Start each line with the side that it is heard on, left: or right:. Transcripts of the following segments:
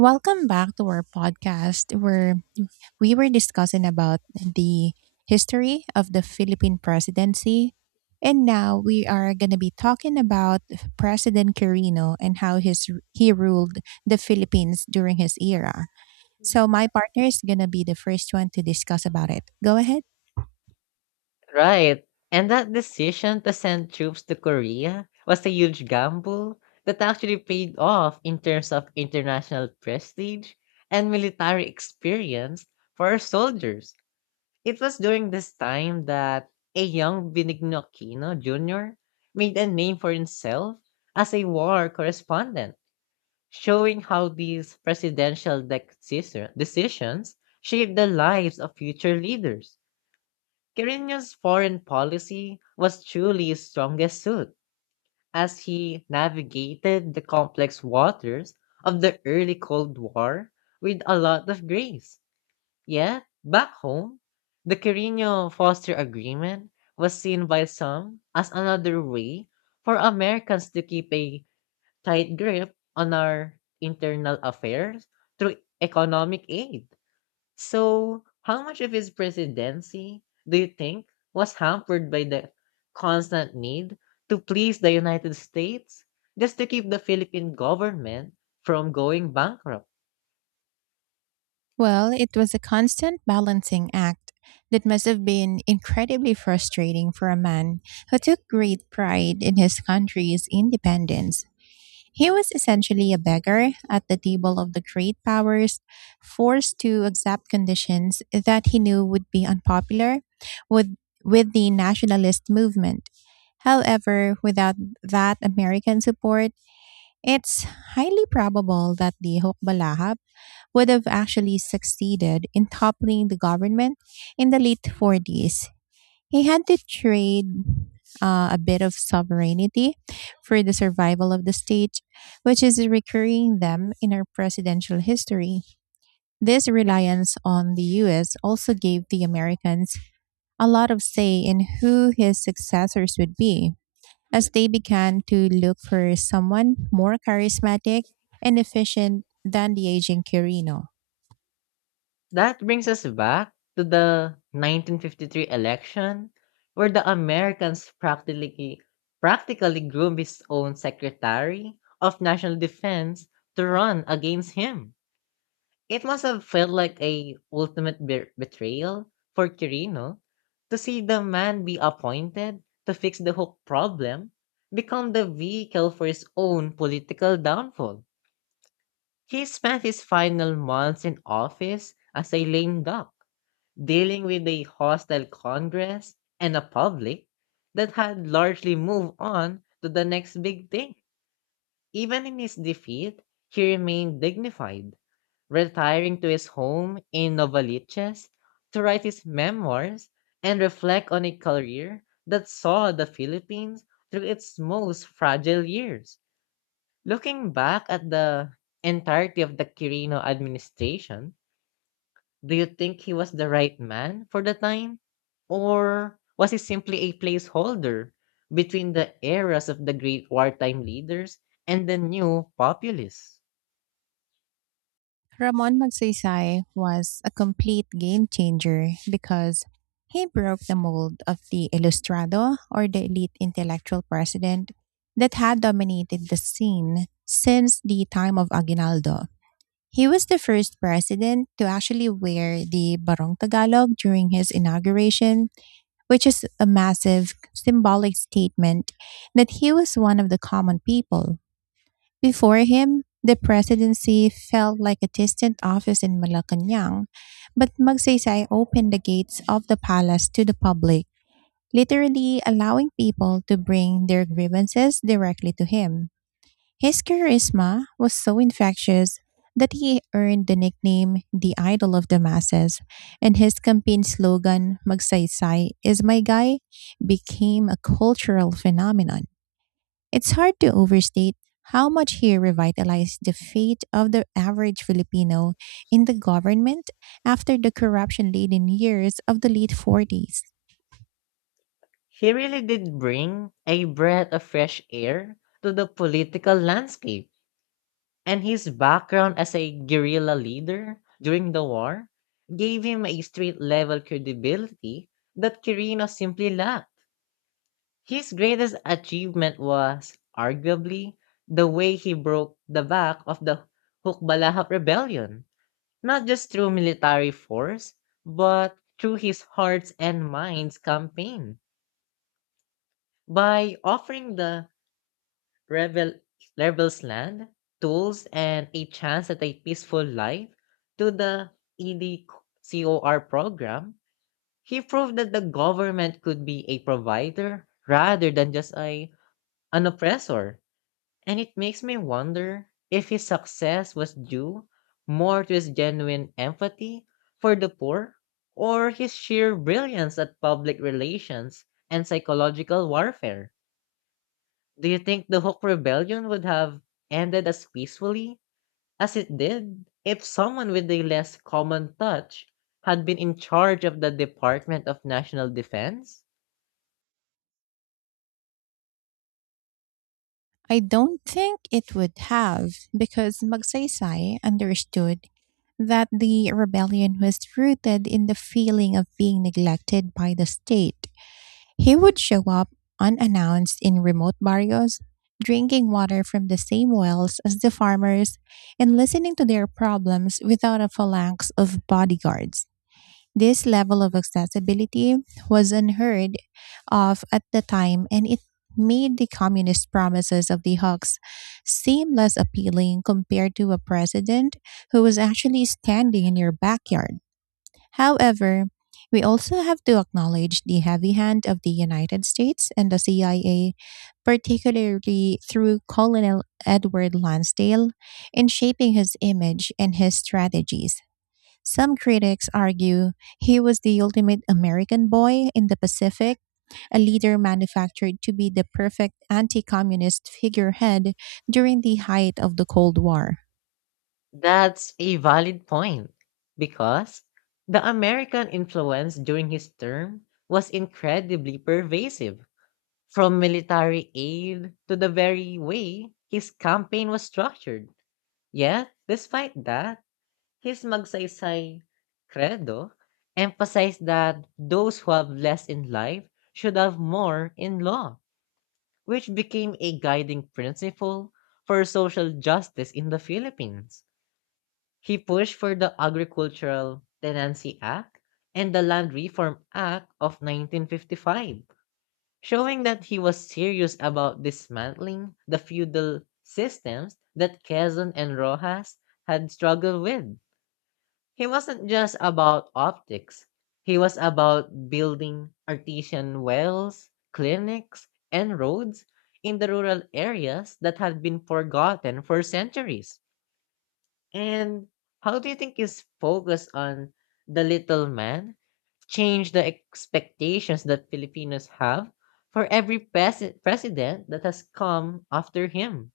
right: Welcome back to our podcast where we were discussing about the history of the Philippine presidency. And now we are going to be talking about President Quirino and how his he ruled the Philippines during his era. So my partner is going to be the first one to discuss about it. Go ahead.
left: Right. And that decision to send troops to Korea was a huge gamble that actually paid off in terms of international prestige and military experience for our soldiers. It was during this time that a young Benigno Aquino Jr. made a name for himself as a war correspondent, showing how these presidential decisions shaped the lives of future leaders. Quirinius' foreign policy was truly his strongest suit, as he navigated the complex waters of the early Cold War with a lot of grace. Yet, back home, the Quirino-Foster Agreement was seen by some as another way for Americans to keep a tight grip on our internal affairs through economic aid. So, how much of his presidency do you think was hampered by the constant need to please the United States just to keep the Philippine government from going bankrupt?
right: Well, it was a constant balancing act that must have been incredibly frustrating for a man who took great pride in his country's independence. He was essentially a beggar at the table of the great powers, forced to accept conditions that he knew would be unpopular with, with the nationalist movement. However, without that American support, it's highly probable that the Hukbalaha would have actually succeeded in toppling the government in the late 40s. He had to trade a bit of sovereignty for the survival of the state, which is a recurring theme in our presidential history. This reliance on the US also gave the Americans a lot of say in who his successors would be, as they began to look for someone more charismatic and efficient than the aging Quirino.
left: That brings us back to the 1953 election, where the Americans practically groomed his own secretary of national defense to run against him. It must have felt like a ultimate betrayal for Kirino, to see the man be appointed to fix the hook problem become the vehicle for his own political downfall. He spent his final months in office as a lame duck, dealing with a hostile Congress and a public that had largely moved on to the next big thing. Even in his defeat, he remained dignified, retiring to his home in Novaliches to write his memoirs and reflect on a career that saw the Philippines through its most fragile years. Looking back at the entirety of the Quirino administration, do you think he was the right man for the time? Or was he simply a placeholder between the eras of the great wartime leaders and the new populists?
right: Ramon Magsaysay was a complete game changer because he broke the mold of the ilustrado or the elite intellectual president that had dominated the scene since the time of Aguinaldo. He was the first president to actually wear the Barong Tagalog during his inauguration, which is a massive symbolic statement that he was one of the common people. Before him, the presidency felt like a distant office in Malacanang, but Magsaysay opened the gates of the palace to the public, literally allowing people to bring their grievances directly to him. His charisma was so infectious that he earned the nickname the idol of the masses, and his campaign slogan, Magsaysay is my guy, became a cultural phenomenon. It's hard to overstate how much he revitalized the fate of the average Filipino in the government after the corruption laden years of the late 40s.
left: He really did bring a breath of fresh air to the political landscape, and his background as a guerrilla leader during the war gave him a street level credibility that Quirino simply lacked. His greatest achievement was, arguably, the way he broke the back of the Hukbalahap rebellion, not just through military force, but through his hearts and minds campaign. By offering the Rebel rebels land, tools, and a chance at a peaceful life to the EDCOR program, he proved that the government could be a provider rather than just a an oppressor. And it makes me wonder if his success was due more to his genuine empathy for the poor, or his sheer brilliance at public relations and psychological warfare. Do you think the Hook Rebellion would have ended as peacefully as it did if someone with a less common touch had been in charge of the Department of National Defense?
right: I don't think it would have, because Magsaysay understood that the rebellion was rooted in the feeling of being neglected by the state. He would show up unannounced in remote barrios, drinking water from the same wells as the farmers and listening to their problems without a phalanx of bodyguards. This level of accessibility was unheard of at the time, and it made the communist promises of the Hawks seem less appealing compared to a president who was actually standing in your backyard. However, we also have to acknowledge the heavy hand of the United States and the CIA, particularly through Colonel Edward Lansdale, in shaping his image and his strategies. Some critics argue he was the ultimate American boy in the Pacific, a leader manufactured to be the perfect anti communist figurehead during the height of the Cold War.
left: That's a valid point, because the American influence during his term was incredibly pervasive, from military aid to the very way his campaign was structured. Yet, despite that, his Magsaysay credo emphasized that those who have less in life should have more in law, which became a guiding principle for social justice in the Philippines. He pushed for the Agricultural Tenancy Act and the Land Reform Act of 1955, showing that he was serious about dismantling the feudal systems that Quezon and Rojas had struggled with. He wasn't just about optics. He was about building artesian wells, clinics, and roads in the rural areas that had been forgotten for centuries. And how do you think his focus on the little man changed the expectations that Filipinos have for every president that has come after him?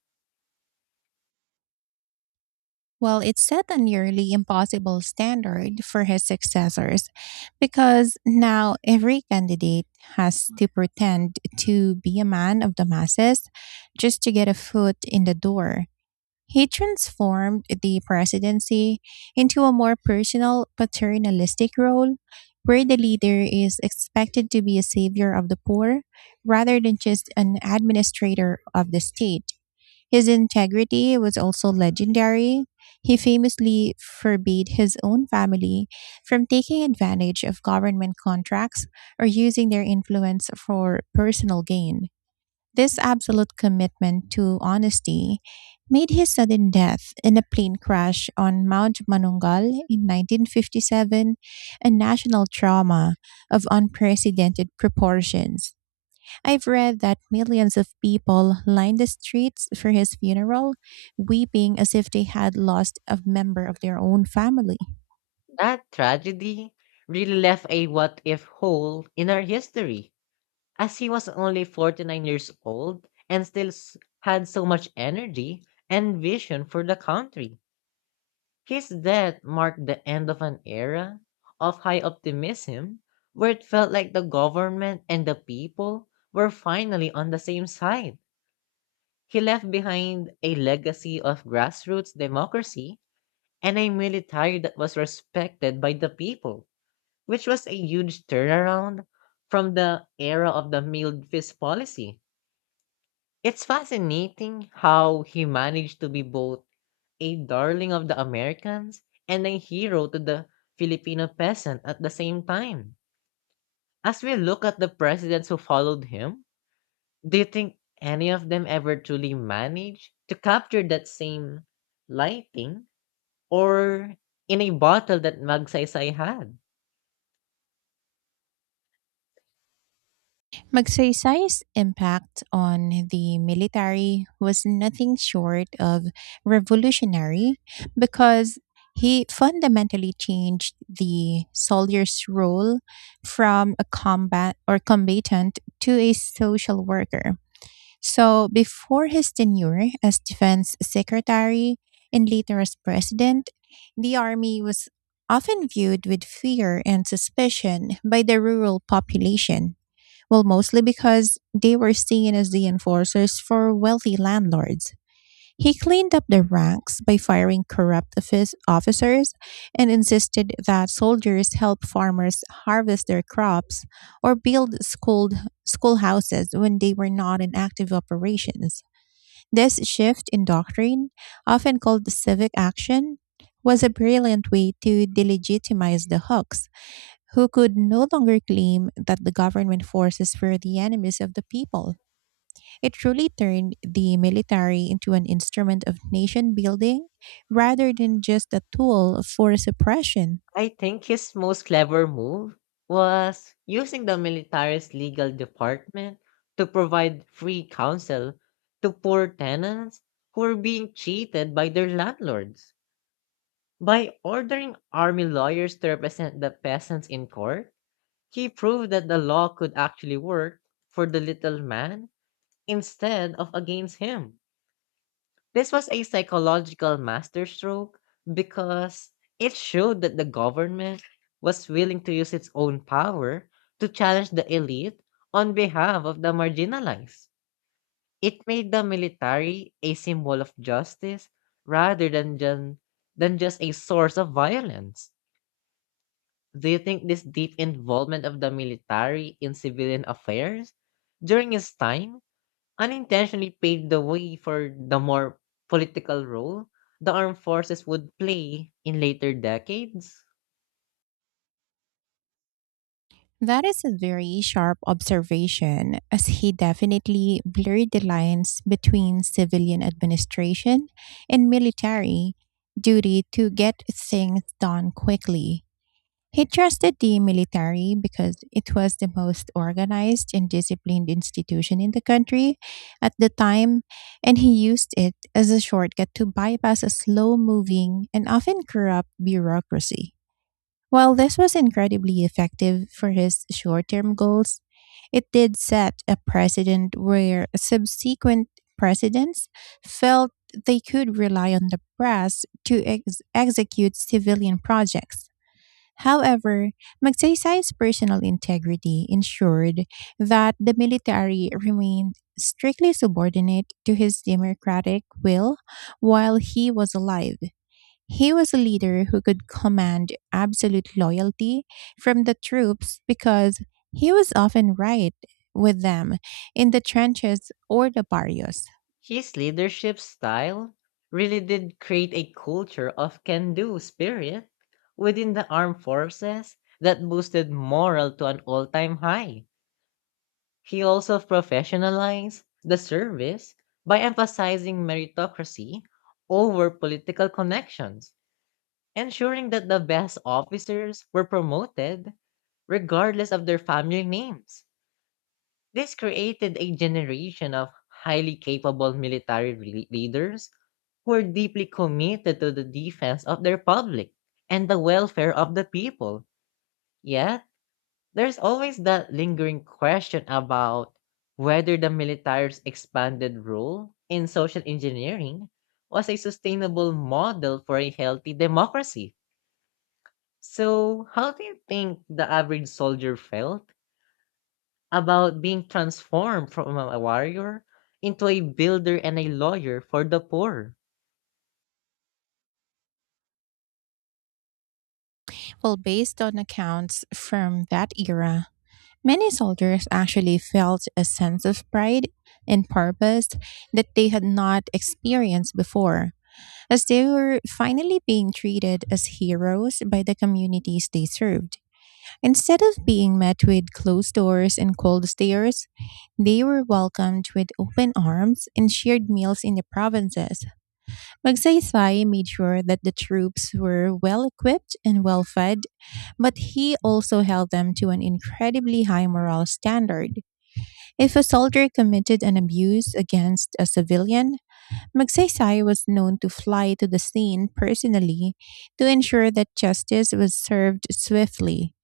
right: Well, it set a nearly impossible standard for his successors, because now every candidate has to pretend to be a man of the masses just to get a foot in the door. He transformed the presidency into a more personal, paternalistic role where the leader is expected to be a savior of the poor rather than just an administrator of the state. His integrity was also legendary. He famously forbade his own family from taking advantage of government contracts or using their influence for personal gain. This absolute commitment to honesty made his sudden death in a plane crash on Mount Manungal in 1957 a national trauma of unprecedented proportions. I've read that millions of people lined the streets for his funeral, weeping as if they had lost a member of their own family.
left: That tragedy really left a what if hole in our history. As he was only 49 years old and still had so much energy and vision for the country, his death marked the end of an era of high optimism, where it felt like the government and the people were finally on the same side. He left behind a legacy of grassroots democracy and a military that was respected by the people, which was a huge turnaround from the era of the mild fist policy. It's fascinating how he managed to be both a darling of the Americans and a hero to the Filipino peasant at the same time. As we look at the presidents who followed him, do you think any of them ever truly managed to capture that same lighting or in a bottle that Magsaysay had?
right: Magsaysay's impact on the military was nothing short of revolutionary, because he fundamentally changed the soldier's role from a combat or combatant to a social worker. So, before his tenure as defense secretary and later as president, the army was often viewed with fear and suspicion by the rural population, well, mostly because they were seen as the enforcers for wealthy landlords. He cleaned up the ranks by firing corrupt officers and insisted that soldiers help farmers harvest their crops or build schoolhouses when they were not in active operations. This shift in doctrine, often called civic action, was a brilliant way to delegitimize the Hooks, who could no longer claim that the government forces were the enemies of the people. It truly turned the military into an instrument of nation building rather than just a tool for suppression.
left: I think his most clever move was using the military's legal department to provide free counsel to poor tenants who were being cheated by their landlords. By ordering army lawyers to represent the peasants in court, he proved that the law could actually work for the little man instead of against him. This was a psychological masterstroke, because it showed that the government was willing to use its own power to challenge the elite on behalf of the marginalized. It made the military a symbol of justice rather than just a source of violence. Do you think this deep involvement of the military in civilian affairs during his time unintentionally paved the way for the more political role the armed forces would play in later decades?
right: That is a very sharp observation, as he definitely blurred the lines between civilian administration and military duty to get things done quickly. He trusted the military because it was the most organized and disciplined institution in the country at the time, and he used it as a shortcut to bypass a slow moving and often corrupt bureaucracy. While this was incredibly effective for his short term goals, it did set a precedent where subsequent presidents felt they could rely on the press to execute civilian projects. However, Magsaysay's personal integrity ensured that the military remained strictly subordinate to his democratic will while he was alive. He was a leader who could command absolute loyalty from the troops because he was often right with them in the trenches or the barrios.
left: His leadership style really did create a culture of can do spirit within the armed forces that boosted morale to an all time high. He also professionalized the service by emphasizing meritocracy over political connections, ensuring that the best officers were promoted regardless of their family names. This created a generation of highly capable military leaders who were deeply committed to the defense of their public and the welfare of the people. Yet, there's always that lingering question about whether the military's expanded role in social engineering was a sustainable model for a healthy democracy. So, how do you think the average soldier felt about being transformed from a warrior into a builder and a lawyer for the poor?
right: Well, based on accounts from that era, many soldiers actually felt a sense of pride and purpose that they had not experienced before, as they were finally being treated as heroes by the communities they served. Instead of being met with closed doors and cold stares, they were welcomed with open arms and shared meals in the provinces. Magsaysay made sure that the troops were well equipped and well fed, but he also held them to an incredibly high moral standard. If a soldier committed an abuse against a civilian, Magsaysay was known to fly to the scene personally to ensure that justice was served swiftly.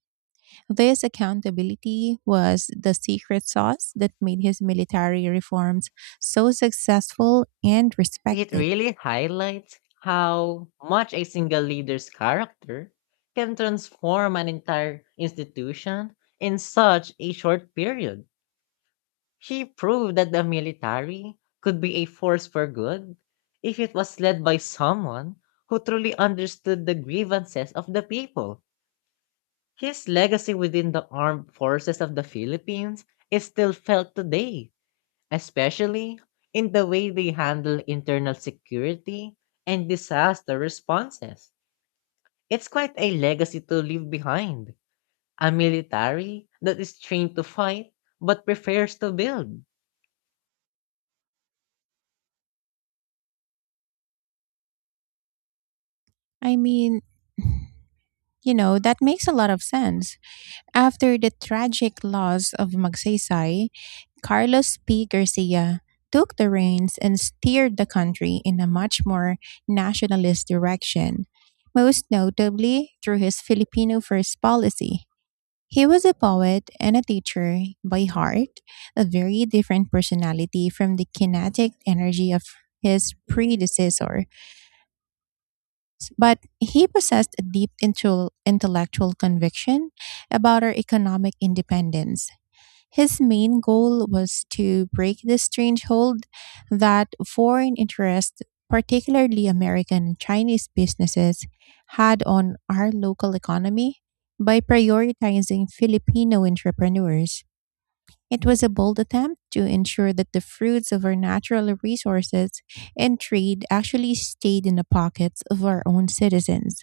right: This accountability was the secret sauce that made his military reforms so successful and
left: It
right: respected.
left: really highlights how much a single leader's character can transform an entire institution in such a short period. She proved that the military could be a force for good if it was led by someone who truly understood the grievances of the people. His legacy within the Armed Forces of the Philippines is still felt today, especially in the way they handle internal security and disaster responses. It's quite a legacy to leave behind, a military that is trained to fight but prefers to build.
right: I mean, that makes a lot of sense. After the tragic loss of Magsaysay, Carlos P. Garcia took the reins and steered the country in a much more nationalist direction, most notably through his Filipino First policy. He was a poet and a teacher by heart, a very different personality from the kinetic energy of his predecessor. But he possessed a deep intellectual conviction about our economic independence. His main goal was to break the strange hold that foreign interests, particularly American and Chinese businesses, had on our local economy by prioritizing Filipino entrepreneurs. It was a bold attempt to ensure that the fruits of our natural resources and trade actually stayed in the pockets of our own citizens.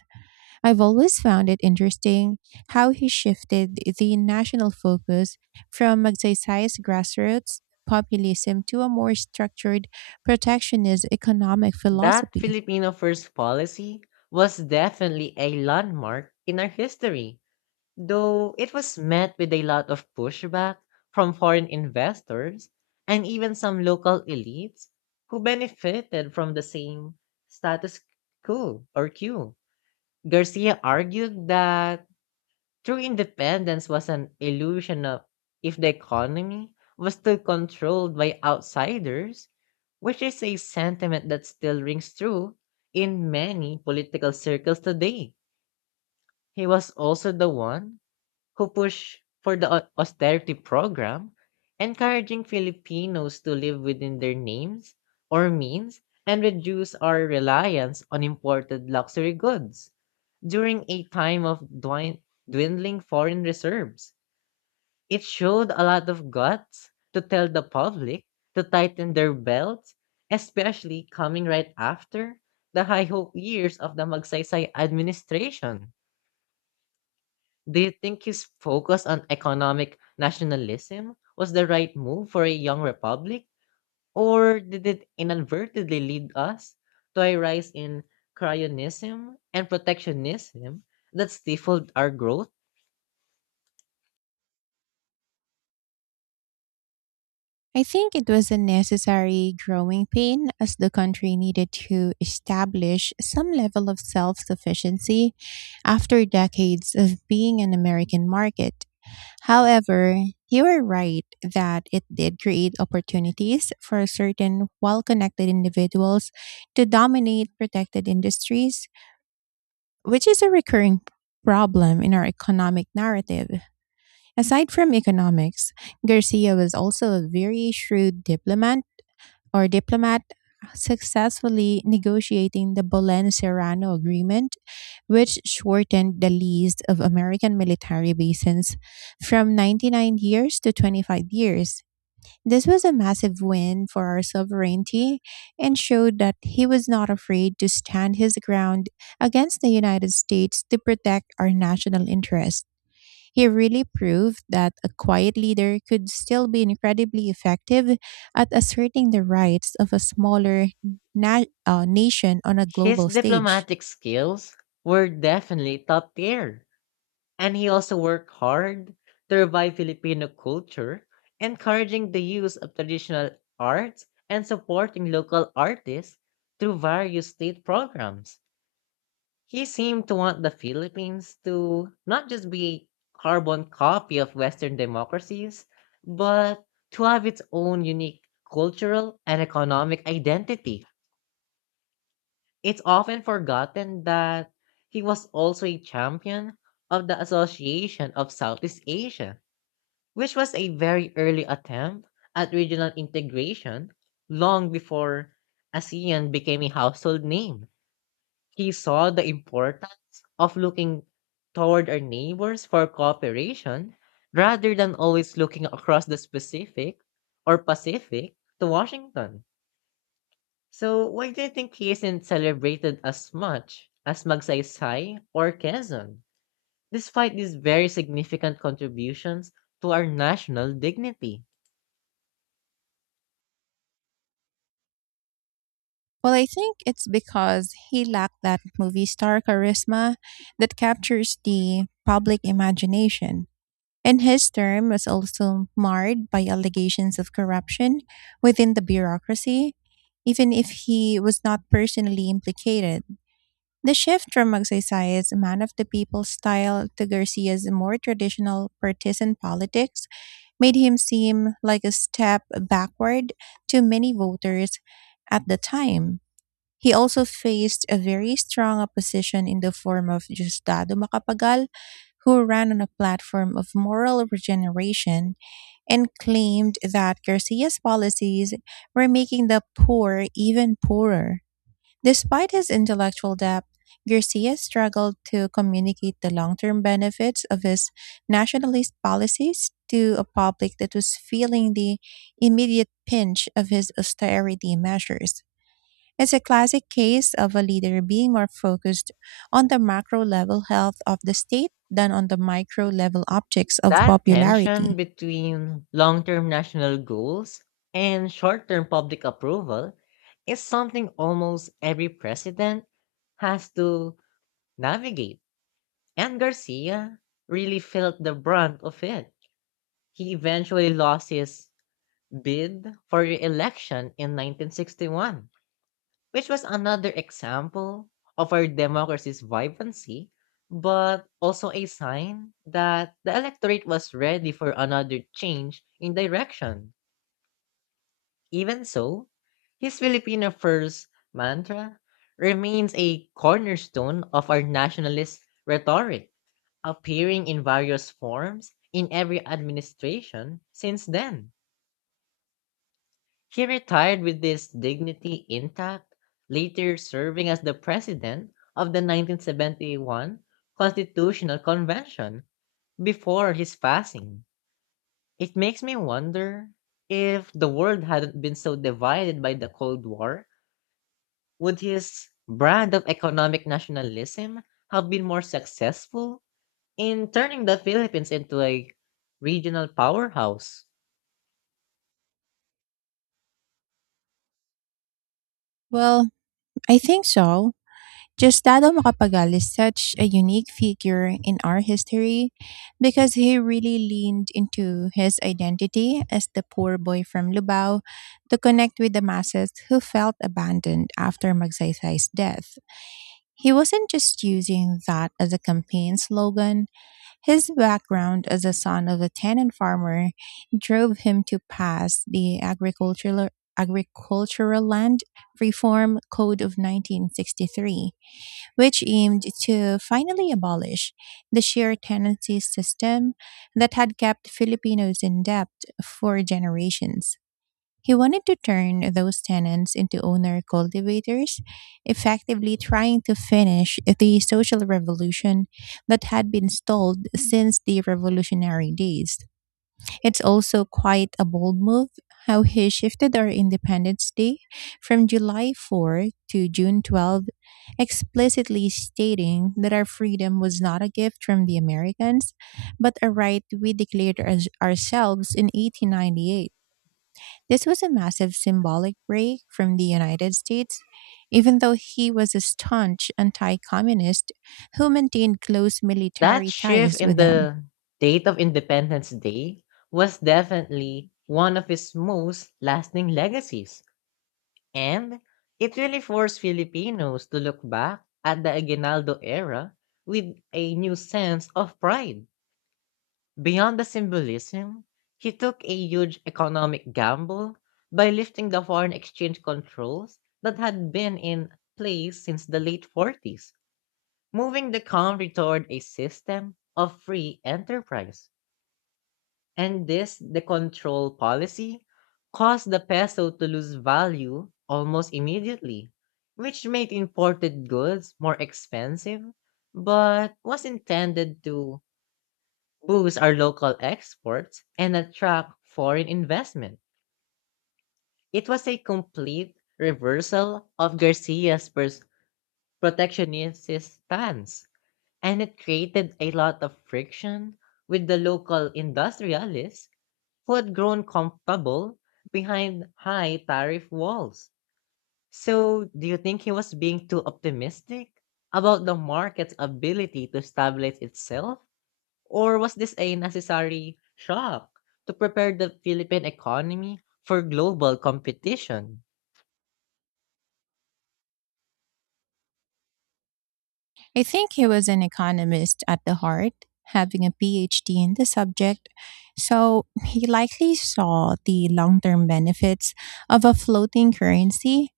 right: I've always found it interesting how he shifted the national focus from Magsaysay's grassroots populism to a more structured, protectionist economic
left: That
right: philosophy.
left: Filipino first policy was definitely a landmark in our history, though it was met with a lot of pushback from foreign investors and even some local elites who benefited from the same status quo. Garcia argued that true independence was an illusion of if the economy was still controlled by outsiders, which is a sentiment that still rings true in many political circles today. He was also the one who push for the austerity program, encouraging Filipinos to live within their names or means and reduce our reliance on imported luxury goods during a time of dwindling foreign reserves. It showed a lot of guts to tell the public to tighten their belts, especially coming right after the high hope years of the Magsaysay administration. Do you think his focus on economic nationalism was the right move for a young republic, or did it inadvertently lead us to a rise in cryonism and protectionism that stifled our growth?
right: I think it was a necessary growing pain, as the country needed to establish some level of self sufficiency after decades of being an American market. However, you are right that it did create opportunities for certain well connected individuals to dominate protected industries, which is a recurring problem in our economic narrative. Aside from economics, Garcia was also a very shrewd diplomat or diplomat, successfully negotiating the Bolen Serrano Agreement, which shortened the lease of American military bases from 99 years to 25 years. This was a massive win for our sovereignty and showed that he was not afraid to stand his ground against the United States to protect our national interests. He really proved that a quiet leader could still be incredibly effective at asserting the rights of a smaller nation on a
left: His
right: global stage.
left: diplomatic skills were definitely top tier. And he also worked hard to revive Filipino culture, encouraging the use of traditional arts and supporting local artists through various state programs. He seemed to want the Philippines to not just be a carbon copy of Western democracies, but to have its own unique cultural and economic identity. It's often forgotten that he was also a champion of the Association of Southeast Asia, which was a very early attempt at regional integration long before ASEAN became a household name. He saw the importance of looking toward our neighbors for cooperation rather than always looking across the Pacific to Washington. So why do you think he isn't celebrated as much as Magsaysay or Quezon, despite these very significant contributions to our national dignity?
right: Well, I think it's because he lacked that movie star charisma that captures the public imagination. And his term was also marred by allegations of corruption within the bureaucracy, even if he was not personally implicated. The shift from Magsaysay's man of the people style to Garcia's more traditional partisan politics made him seem like a step backward to many voters at the time. He also faced a very strong opposition in the form of Justado Macapagal, who ran on a platform of moral regeneration and claimed that Garcia's policies were making the poor even poorer. Despite his intellectual depth, Garcia struggled to communicate the long term benefits of his nationalist policies to a public that was feeling the immediate pinch of his austerity measures. It's a classic case of a leader being more focused on the macro level health of the state than on the micro level objects of
left: That tension
right: popularity.
left: between long term national goals and short term public approval is something almost every president has to navigate. And Garcia really felt the brunt of it. He eventually lost his bid for re election in 1961, which was another example of our democracy's vibrancy, but also a sign that the electorate was ready for another change in direction. Even so, his Filipino first mantra remains a cornerstone of our nationalist rhetoric, appearing in various forms in every administration since then. He retired with this dignity intact, later serving as the president of the 1971 Constitutional Convention before his passing. It makes me wonder, if the world hadn't been so divided by the Cold War, would his brand of economic nationalism have been more successful in turning the Philippines into a regional powerhouse?
right: Well, I think so. Gustavo Macapagal is such a unique figure in our history because he really leaned into his identity as the poor boy from Lubao to connect with the masses who felt abandoned after Magsaysay's death. He wasn't just using that as a campaign slogan. His background as a son of a tenant farmer drove him to pass the agricultural land reform code of 1963, which aimed to finally abolish the share tenancy system that had kept Filipinos in debt for generations. He wanted to turn those tenants into owner cultivators, effectively trying to finish the social revolution that had been stalled since the revolutionary days. It's also quite a bold move how he shifted our Independence Day from July 4 to June 12, explicitly stating that our freedom was not a gift from the Americans, but a right we declared as ourselves in 1898. This was a massive symbolic break from the United States, even though he was a staunch anti communist who maintained close
left: That
right: military
left: shift
right: ties
left: in
right: with them.
left: the date of Independence Day was definitely one of his most lasting legacies. And it really forced Filipinos to look back at the Aguinaldo era with a new sense of pride. Beyond the symbolism, he took a huge economic gamble by lifting the foreign exchange controls that had been in place since the late 40s, moving the country toward a system of free enterprise. And this, the control policy, caused the peso to lose value almost immediately, which made imported goods more expensive, but was intended to boost our local exports and attract foreign investment. It was a complete reversal of Garcia's protectionist stance, and it created a lot of friction with the local industrialists who had grown comfortable behind high tariff walls. So, do you think he was being too optimistic about the market's ability to stabilize itself? Or was this a necessary shock to prepare the Philippine economy for global competition?
right: I think he was an economist at the heart, having a PhD in the subject, so he likely saw the long term benefits of a floating currency,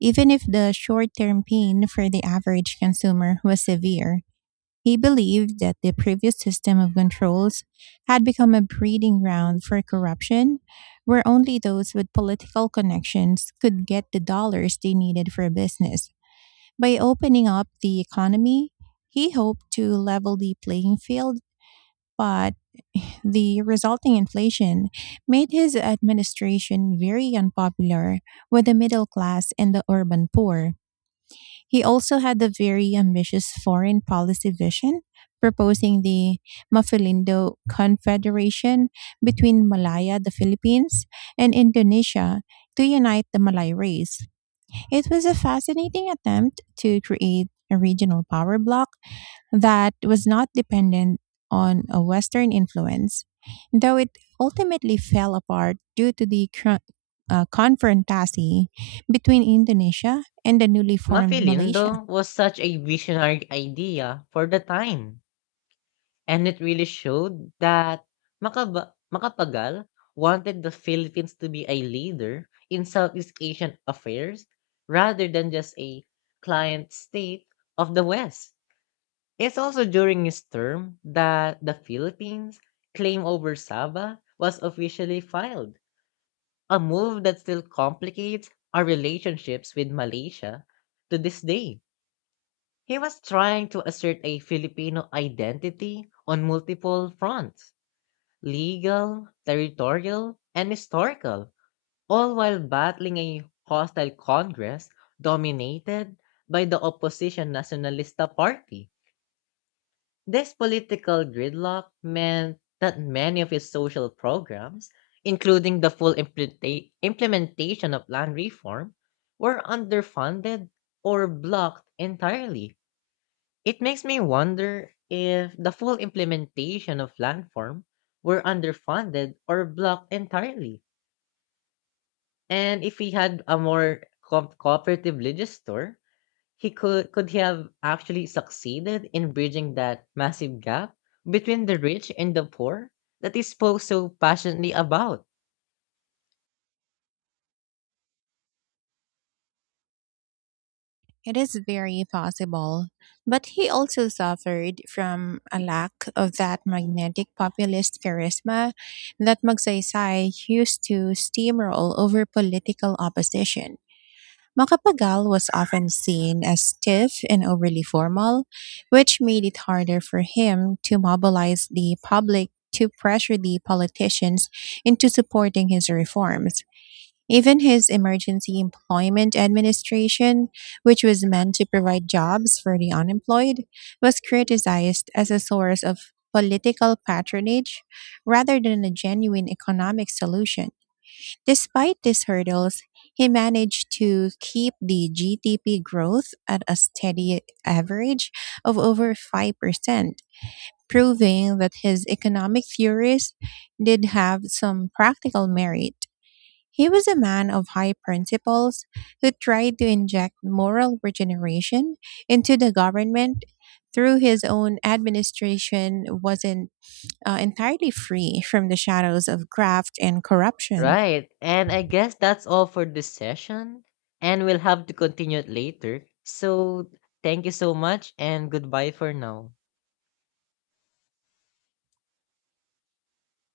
right: even if the short term pain for the average consumer was severe. He believed that the previous system of controls had become a breeding ground for corruption, where only those with political connections could get the dollars they needed for business. By opening up the economy, he hoped to level the playing field, but the resulting inflation made his administration very unpopular with the middle class and the urban poor. He also had a very ambitious foreign policy vision, proposing the Mafilindo Confederation between Malaya, the Philippines, and Indonesia to unite the Malay race. It was a fascinating attempt to create a regional power bloc that was not dependent on a Western influence, though it ultimately fell apart due to the confrontation between Indonesia and the newly formed Malaysia.
left: Mafilindo was such a visionary idea for the time. And it really showed that Makaba Makapagal wanted the Philippines to be a leader in Southeast Asian affairs rather than just a client state of the West. It's also during his term that the Philippines' claim over Sabah was officially filed, a move that still complicates our relationships with Malaysia to this day. He was trying to assert a Filipino identity on multiple fronts: legal, territorial, and historical, all while battling a hostile Congress dominated by the opposition Nacionalista Party. This political gridlock meant that many of his social programs, including the full implementation of land reform, were underfunded or blocked entirely. It makes me wonder if the full implementation of landform were underfunded or blocked entirely. And if he had a more cooperative legislator, he could he have actually succeeded in bridging that massive gap between the rich and the poor that he spoke so passionately about?
right: It is very possible, but he also suffered from a lack of that magnetic populist charisma that Magsaysay used to steamroll over political opposition. Makapagal was often seen as stiff and overly formal, which made it harder for him to mobilize the public to pressure the politicians into supporting his reforms. Even his emergency employment administration, which was meant to provide jobs for the unemployed, was criticized as a source of political patronage rather than a genuine economic solution. Despite these hurdles, he managed to keep the GDP growth at a steady average of over 5%, proving that his economic theories did have some practical merit. He was a man of high principles who tried to inject moral regeneration into the government, through his own administration wasn't entirely free from the shadows of graft and corruption.
left: Right. And I guess that's all for this session. And we'll have to continue it later. So thank you so much, and goodbye for now.